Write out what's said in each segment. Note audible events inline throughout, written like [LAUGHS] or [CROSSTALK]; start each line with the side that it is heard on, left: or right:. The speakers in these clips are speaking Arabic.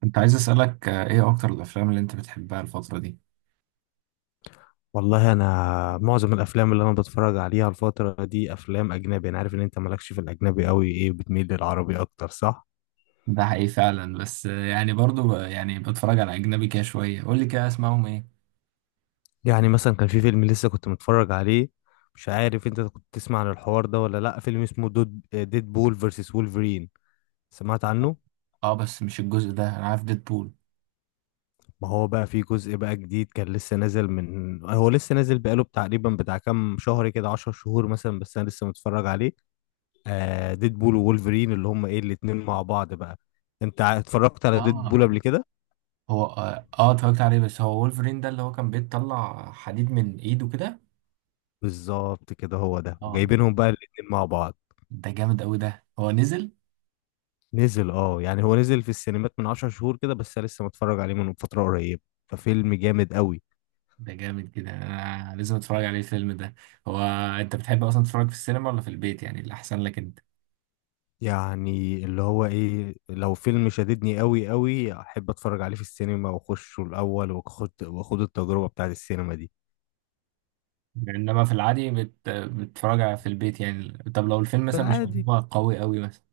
right: كنت عايز أسألك إيه أكتر الأفلام اللي أنت بتحبها الفترة دي؟
left: والله انا معظم الافلام اللي انا بتفرج عليها الفتره دي افلام اجنبي. انا عارف ان انت مالكش في الاجنبي قوي، ايه بتميل للعربي اكتر صح؟
right: ده حقيقي فعلا، بس يعني برضو يعني بتفرج على أجنبي كده شوية. قول لي كده، أسمعهم إيه؟
left: يعني مثلا كان في فيلم لسه كنت متفرج عليه. مش عارف انت كنت تسمع عن الحوار ده ولا لا، فيلم اسمه ديد بول فيرسس وولفرين. سمعت عنه.
right: آه، بس مش الجزء ده، أنا عارف ديدبول.
left: ما هو بقى في جزء بقى جديد، كان لسه نازل، من هو لسه نازل بقاله تقريبا بتاع كام شهر كده، 10 شهور مثلا، بس انا لسه متفرج عليه. ديد بول وولفرين، اللي هم ايه الاتنين مع بعض بقى. انت اتفرجت على ديد بول
right: آه،
left: قبل كده؟
right: هو اتفرجت عليه، بس هو وولفرين ده اللي هو كان بيطلع حديد من إيده كده.
left: بالظبط كده، هو ده
right: آه،
left: جايبينهم بقى الاتنين مع بعض.
right: ده جامد أوي. ده هو نزل؟
left: نزل يعني هو نزل في السينمات من عشر شهور كده، بس أنا لسه متفرج عليه من فترة قريبة. ففيلم جامد قوي.
right: ده جامد كده، أنا لازم أتفرج عليه الفيلم ده. هو أنت بتحب أصلا تتفرج في السينما ولا في البيت، يعني اللي أحسن لك أنت؟
left: يعني اللي هو ايه، لو فيلم شددني قوي قوي احب اتفرج عليه في السينما واخشه الاول، واخد التجربة بتاعت السينما دي.
right: يعني انما في العادي بتتفرج في البيت، يعني طب لو الفيلم
left: في
right: مثلا مش
left: العادي
right: هو قوي قوي مثلا.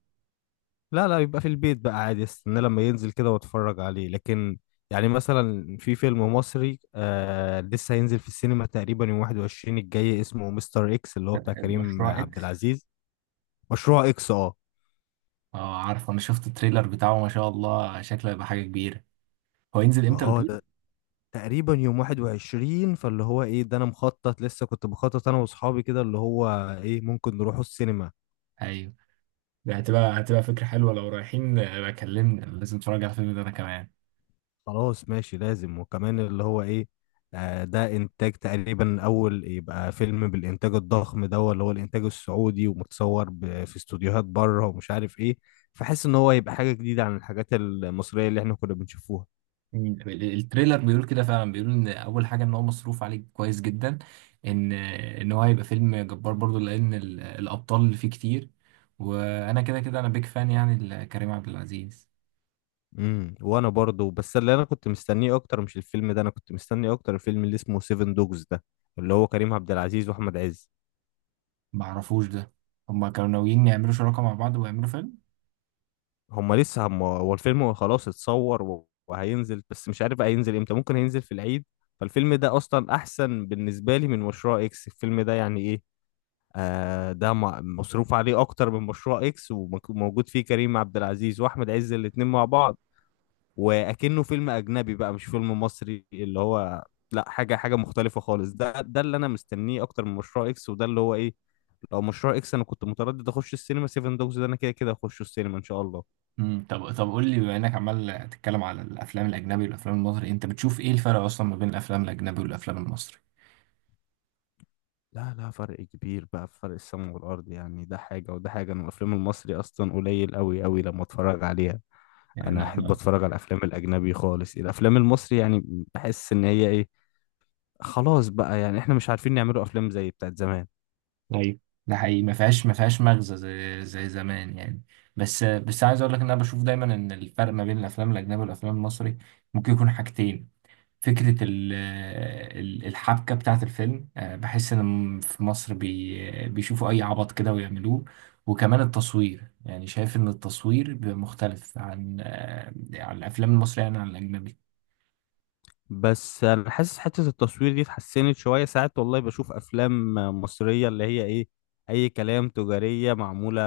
left: لا لا، يبقى في البيت بقى عادي، استنى لما ينزل كده واتفرج عليه، لكن يعني مثلا في فيلم مصري لسه هينزل في السينما تقريبا يوم 21 الجاي، اسمه مستر اكس، اللي هو بتاع كريم
right: مشروع
left: عبد
right: اكس.
left: العزيز. مشروع اكس اه.
right: اه، عارف، انا شفت التريلر بتاعه، ما شاء الله شكله هيبقى حاجه كبيره. هو ينزل
left: ما
right: امتى
left: اه
right: بتقول؟
left: ده تقريبا يوم 21، فاللي هو ايه ده انا مخطط، لسه كنت بخطط انا واصحابي كده، اللي هو ايه ممكن نروحوا السينما.
right: ايوه. ده هتبقى فكره حلوه، لو رايحين بقى كلمني، لازم اتفرج على الفيلم ده انا كمان.
left: خلاص ماشي، لازم، وكمان اللي هو ايه، ده انتاج تقريبا اول يبقى فيلم بالانتاج الضخم ده، اللي هو الانتاج السعودي، ومتصور في استوديوهات بره ومش عارف ايه. فحس ان هو يبقى حاجة جديدة عن الحاجات المصرية اللي احنا كنا بنشوفوها.
right: مم. التريلر بيقول كده فعلا، بيقول ان اول حاجه ان هو مصروف عليه كويس جدا، ان هو هيبقى فيلم جبار برضو، لان الابطال اللي فيه كتير. وانا كده كده انا بيك فان يعني لكريم عبد العزيز.
left: وانا برضو، بس اللي انا كنت مستنيه اكتر مش الفيلم ده، انا كنت مستني اكتر الفيلم اللي اسمه سيفن دوجز ده، اللي هو كريم عبد العزيز واحمد عز.
right: معرفوش ده. هما كانوا ناويين يعملوا شراكة مع بعض ويعملوا فيلم؟
left: هم لسه هم هو الفيلم خلاص اتصور وهينزل، بس مش عارف بقى هينزل امتى، ممكن هينزل في العيد. فالفيلم ده اصلا احسن بالنسبه لي من مشروع اكس، الفيلم ده يعني ايه. ده مصروف عليه اكتر من مشروع اكس، وموجود فيه كريم عبد العزيز واحمد عز الاتنين مع بعض، واكنه فيلم اجنبي بقى مش فيلم مصري اللي هو. لا، حاجه حاجه مختلفه خالص، ده اللي انا مستنيه اكتر من مشروع اكس، وده اللي هو ايه. لو مشروع اكس انا كنت متردد اخش السينما، 7 دوجز ده انا كده كده اخش السينما ان شاء الله.
right: طب قول لي، بما انك عمال تتكلم على الافلام الاجنبي والافلام المصري، انت بتشوف ايه الفرق اصلا ما بين الافلام الاجنبي والافلام المصري؟
left: لا لا فرق كبير بقى، في فرق السماء والأرض يعني، ده حاجة وده حاجة. أنا الأفلام المصري أصلا قليل أوي أوي لما أتفرج عليها.
right: يعني
left: أنا
right: انا
left: أحب
right: انا
left: أتفرج على الأفلام الأجنبي خالص، الأفلام المصري يعني بحس إن هي إيه، خلاص بقى يعني إحنا مش عارفين نعملوا أفلام زي بتاعت زمان.
right: ايوه، ده حقيقي، ما فيهاش مغزى، زي زمان يعني. بس عايز اقول لك ان انا بشوف دايما ان الفرق ما بين الافلام الاجنبي والافلام المصري ممكن يكون حاجتين. فكرة الحبكة بتاعة الفيلم، بحس إن في مصر بيشوفوا أي عبط كده ويعملوه. وكمان التصوير، يعني شايف إن التصوير بيبقى مختلف عن عن الأفلام المصرية، يعني عن الأجنبي.
left: بس أنا حاسس حتة التصوير دي اتحسنت شوية، ساعات والله بشوف أفلام مصرية اللي هي إيه أي كلام، تجارية معمولة،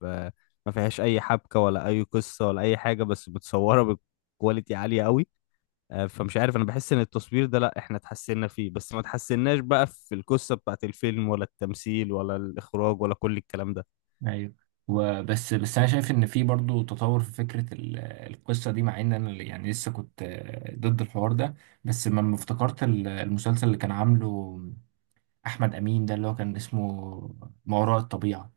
left: ب... ما فيهاش أي حبكة ولا أي قصة ولا أي حاجة، بس متصورة بكواليتي عالية أوي. فمش عارف، انا بحس ان التصوير ده لا، احنا اتحسنا فيه بس ما اتحسناش بقى في القصة بتاعت الفيلم ولا التمثيل ولا الاخراج ولا كل الكلام ده.
right: أيوة. وبس أنا شايف إن في برضو تطور في فكرة القصة دي، مع إن أنا يعني لسه كنت ضد الحوار ده. بس لما افتكرت المسلسل اللي كان عامله أحمد أمين، ده اللي هو كان اسمه ما وراء الطبيعة.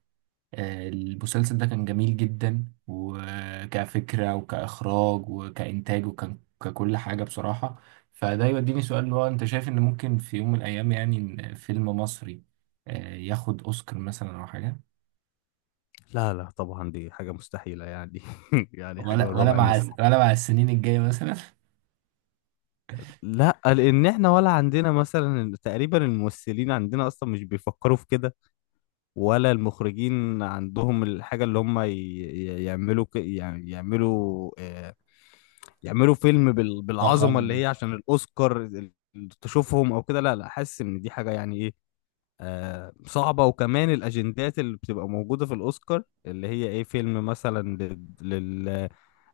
right: المسلسل ده كان جميل جدا، وكفكرة وكإخراج وكإنتاج وككل حاجة بصراحة. فده يوديني سؤال، اللي هو أنت شايف إن ممكن في يوم من الأيام، يعني إن فيلم مصري ياخد أوسكار مثلا أو حاجة؟
left: لا لا طبعا، دي حاجة مستحيلة يعني. [LAUGHS] يعني حاجة
right: ولا
left: من
right: ولا
left: رابع
right: مع
left: المستحيل.
right: ولا مع السنين الجاية مثلا؟ [LAUGHS]
left: لا، لان احنا ولا عندنا مثلا تقريبا، الممثلين عندنا اصلا مش بيفكروا في كده، ولا المخرجين عندهم الحاجة اللي هم يعملوا، يعني يعملوا يعملوا فيلم بالعظمة
right: ضخامة
left: اللي
right: دي.
left: هي عشان الاوسكار، تشوفهم او كده. لا، لا حاسس ان دي حاجة يعني إيه، صعبة، وكمان الأجندات اللي بتبقى موجودة في الأوسكار اللي هي إيه، فيلم مثلا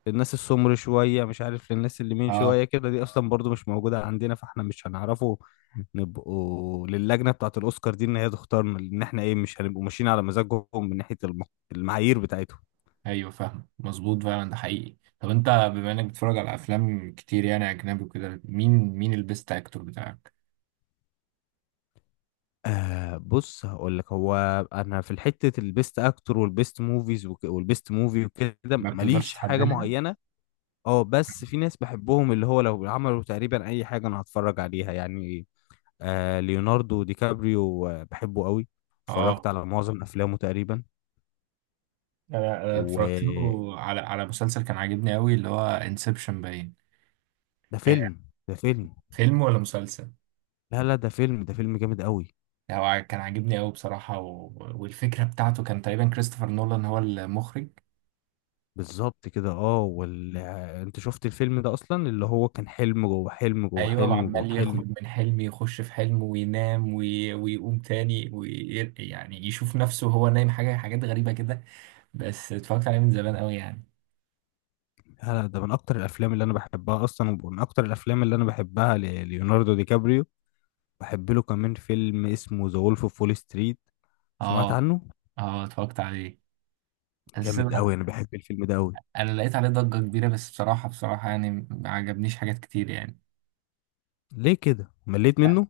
left: للناس السمر شوية، مش عارف للناس اللي مين
right: أه.
left: شوية كده، دي أصلا برضو مش موجودة عندنا، فإحنا مش هنعرفوا نبقوا للجنة بتاعة الأوسكار دي إن هي تختارنا، لأن إحنا إيه مش هنبقوا ماشيين على مزاجهم من ناحية المعايير بتاعتهم.
right: أيوه، فاهم، مظبوط فعلا، ده حقيقي. طب أنت بما إنك بتتفرج على أفلام كتير يعني أجنبي وكده، مين البيست أكتور بتاعك؟
left: بص هقول لك، هو أنا في الحتة البيست أكتور والبيست موفيز والبيست موفي وكده
right: ما بتقدرش
left: ماليش حاجة
right: تحددها؟
left: معينة. اه بس في ناس بحبهم اللي هو لو عملوا تقريبا اي حاجه انا هتفرج عليها يعني. ليوناردو دي كابريو بحبه قوي،
right: اه،
left: اتفرجت على معظم افلامه تقريبا.
right: انا اتفرجت
left: وده
right: له على مسلسل كان عاجبني قوي، اللي هو انسبشن، باين. آه،
left: فيلم ده فيلم
right: فيلم ولا مسلسل؟
left: لا لا، ده فيلم جامد قوي.
right: هو كان عاجبني قوي بصراحة، والفكرة بتاعته كان تقريبا كريستوفر نولان هو المخرج.
left: بالظبط كده اه، وال... آه، انت شفت الفيلم ده اصلا، اللي هو كان حلم جوه حلم جوه
right: ايوه،
left: حلم جوه
right: وعمال
left: حلم.
right: يخرج من حلم يخش في حلم وينام ويقوم تاني يعني يشوف نفسه وهو نايم، حاجات غريبة كده. بس اتفرجت عليه من زمان قوي يعني.
left: لا لا، ده من اكتر الافلام اللي انا بحبها اصلا، ومن اكتر الافلام اللي انا بحبها لليوناردو دي كابريو. بحب له كمان فيلم اسمه ذا وولف اوف وول ستريت، سمعت
right: اه،
left: عنه؟
right: اه، اتفرجت عليه. بس
left: جامد
right: انا
left: قوي، انا بحب الفيلم ده قوي.
right: أنا لقيت عليه ضجة كبيرة، بس بصراحة بصراحة يعني ما عجبنيش حاجات كتير يعني.
left: ليه كده مليت منه؟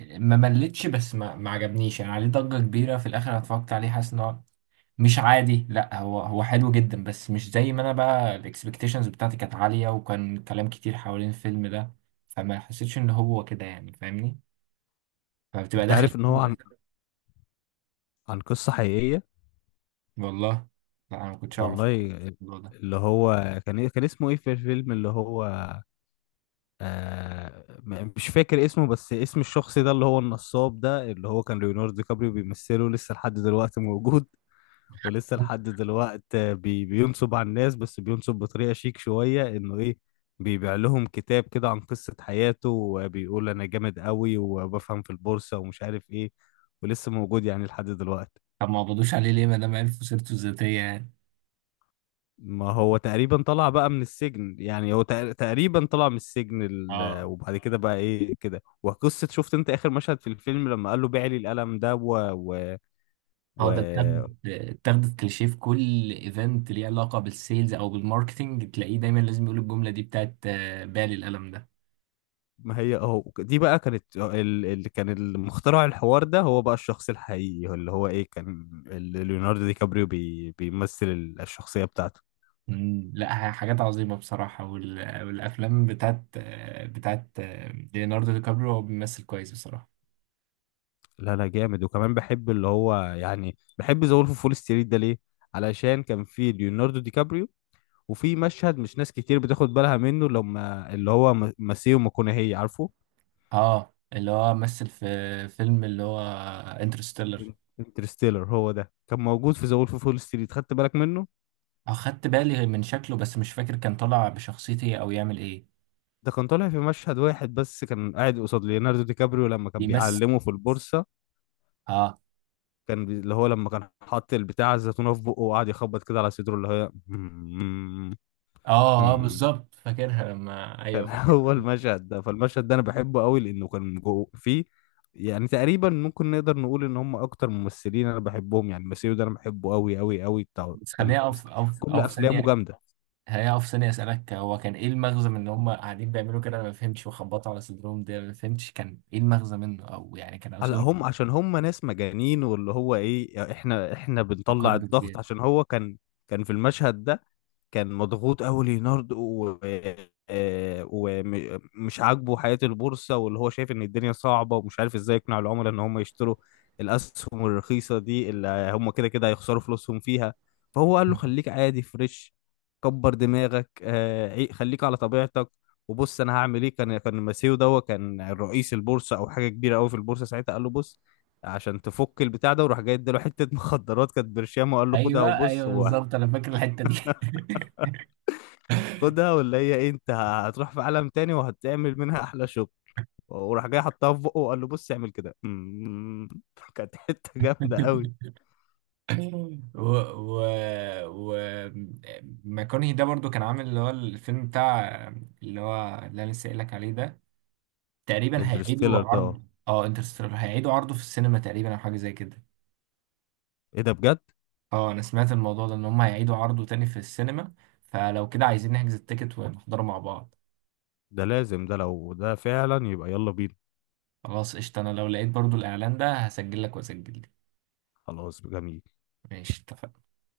right: ما ملتش، بس ما عجبنيش، يعني عليه ضجة كبيرة. في الآخر أنا اتفرجت عليه حاسس إن هو مش عادي. لا، هو حلو جدا، بس مش زي ما أنا بقى الإكسبكتيشنز بتاعتي كانت عالية، وكان كلام كتير حوالين الفيلم ده، فما حسيتش إن هو كده، يعني فاهمني، فبتبقى
left: انت
right: داخل.
left: عارف ان هو عن قصة حقيقية؟
right: [LAUGHS] والله، لا أنا ما كنتش أعرف
left: والله.
right: الموضوع ده.
left: اللي هو كان كان اسمه ايه في الفيلم اللي هو، مش فاكر اسمه، بس اسم الشخص ده اللي هو النصاب ده اللي هو كان ليوناردو دي كابريو بيمثله، لسه لحد دلوقتي موجود. ولسه لحد دلوقت بينصب على الناس، بس بينصب بطريقة شيك شوية، انه ايه، بيبيع لهم كتاب كده عن قصة حياته وبيقول انا جامد قوي وبفهم في البورصة ومش عارف ايه، ولسه موجود يعني لحد دلوقت.
right: طب ما قبضوش عليه ليه ما دام عرفوا سيرته الذاتية يعني؟
left: ما هو تقريبا طلع بقى من السجن يعني، هو تقريبا طلع من السجن،
right: اه،
left: وبعد كده بقى ايه كده، وقصة شفت انت اخر مشهد في الفيلم لما قال له بيع لي القلم ده
right: اه،
left: و...
right: ده اتاخدت كليشيه في كل ايفنت ليه علاقه بالسيلز او بالماركتنج، تلاقيه دايما لازم يقول الجمله دي بتاعت بالي القلم ده.
left: ما هي اهو، دي بقى كانت اللي كان المخترع الحوار ده هو بقى الشخص الحقيقي، هو اللي هو ايه كان، اللي ليوناردو دي كابريو بيمثل الشخصية بتاعته.
right: لا، حاجات عظيمه بصراحه، والافلام بتاعت ليوناردو دي كابريو، هو بيمثل كويس بصراحه.
left: لا لا جامد، وكمان بحب اللي هو يعني بحب ذا وولف فول ستريت ده ليه؟ علشان كان في ليوناردو دي كابريو، وفي مشهد مش ناس كتير بتاخد بالها منه لما اللي هو ماسيو ماكونهي، عارفه؟
right: اه، اللي هو مثل في فيلم، اللي هو انترستيلر.
left: انترستيلر، هو ده كان موجود في ذا وولف فول ستريت، خدت بالك منه؟
right: اخدت بالي من شكله، بس مش فاكر كان طالع بشخصيتي او يعمل ايه.
left: ده كان طالع في مشهد واحد بس، كان قاعد قصاد ليوناردو دي كابريو لما كان
right: بيمثل.
left: بيعلمه في البورصة.
right: اه،
left: كان اللي هو لما كان حاط البتاع الزيتونة في بقه وقعد يخبط كده على صدره اللي هي...
right: اه، اه،
left: [LAUGHS]
right: بالظبط، فاكرها لما،
left: كان
right: ايوه.
left: هو المشهد ده، فالمشهد ده انا بحبه قوي لانه كان جو فيه. يعني تقريبا ممكن نقدر نقول ان هم اكتر ممثلين انا بحبهم يعني، ماسيو ده انا بحبه قوي قوي قوي بتاع
right: بس خليني
left: التمثيل.
right: اقف اقف
left: كل
right: اقف
left: افلامه
right: ثانيه،
left: جامدة.
right: خليني اقف ثانيه اسالك، هو كان ايه المغزى من ان هم قاعدين بيعملوا كده؟ انا ما فهمتش، وخبطوا على صدرهم دي انا ما فهمتش كان ايه المغزى منه، او يعني كان
left: هلا
right: قصدهم؟
left: هم عشان هم ناس مجانين، واللي هو ايه، احنا بنطلع
right: فقره
left: الضغط،
right: بالزياده.
left: عشان هو كان، كان في المشهد ده، كان مضغوط قوي ليوناردو و... آه، ومش عاجبه حياة البورصة، واللي هو شايف ان الدنيا صعبة ومش عارف ازاي يقنع العملاء ان هم يشتروا الاسهم الرخيصة دي اللي هم كده كده هيخسروا فلوسهم فيها. فهو قال له خليك عادي فريش، كبر دماغك، خليك على طبيعتك، وبص انا هعمل ايه. كان ماسيو ده كان رئيس البورصة او حاجة كبيرة قوي في البورصة ساعتها، قال له بص، عشان تفك البتاع ده، وراح جاي اداله حتة مخدرات كانت برشام، وقال له خدها
right: ايوه،
left: وبص،
right: ايوه، بالظبط، انا فاكر الحته دي.
left: خدها ولا هي إيه، انت هتروح في عالم تاني وهتعمل منها احلى شغل. وراح جاي حطها في بقه وقال له بص اعمل كده. [LAUGHS] كانت حته جامده قوي.
right: [LAUGHS] و و و ماكونهي ده برضو كان عامل اللي هو الفيلم بتاع، اللي هو اللي انا لسه قايل لك عليه ده، تقريبا هيعيدوا
left: انترستيلر ده اه،
right: عرض انترستيلر، هيعيدوا عرضه في السينما تقريبا، او حاجه زي كده.
left: ايه ده بجد؟
right: اه، انا سمعت الموضوع ده ان هم هيعيدوا عرضه تاني في السينما، فلو كده عايزين نحجز التيكت ونحضره مع بعض.
left: ده لازم، ده لو ده فعلا يبقى يلا بينا.
right: خلاص قشطة، انا لو لقيت برضو الاعلان ده هسجل لك واسجل لك.
left: خلاص جميل.
right: ماشي، اتفقنا.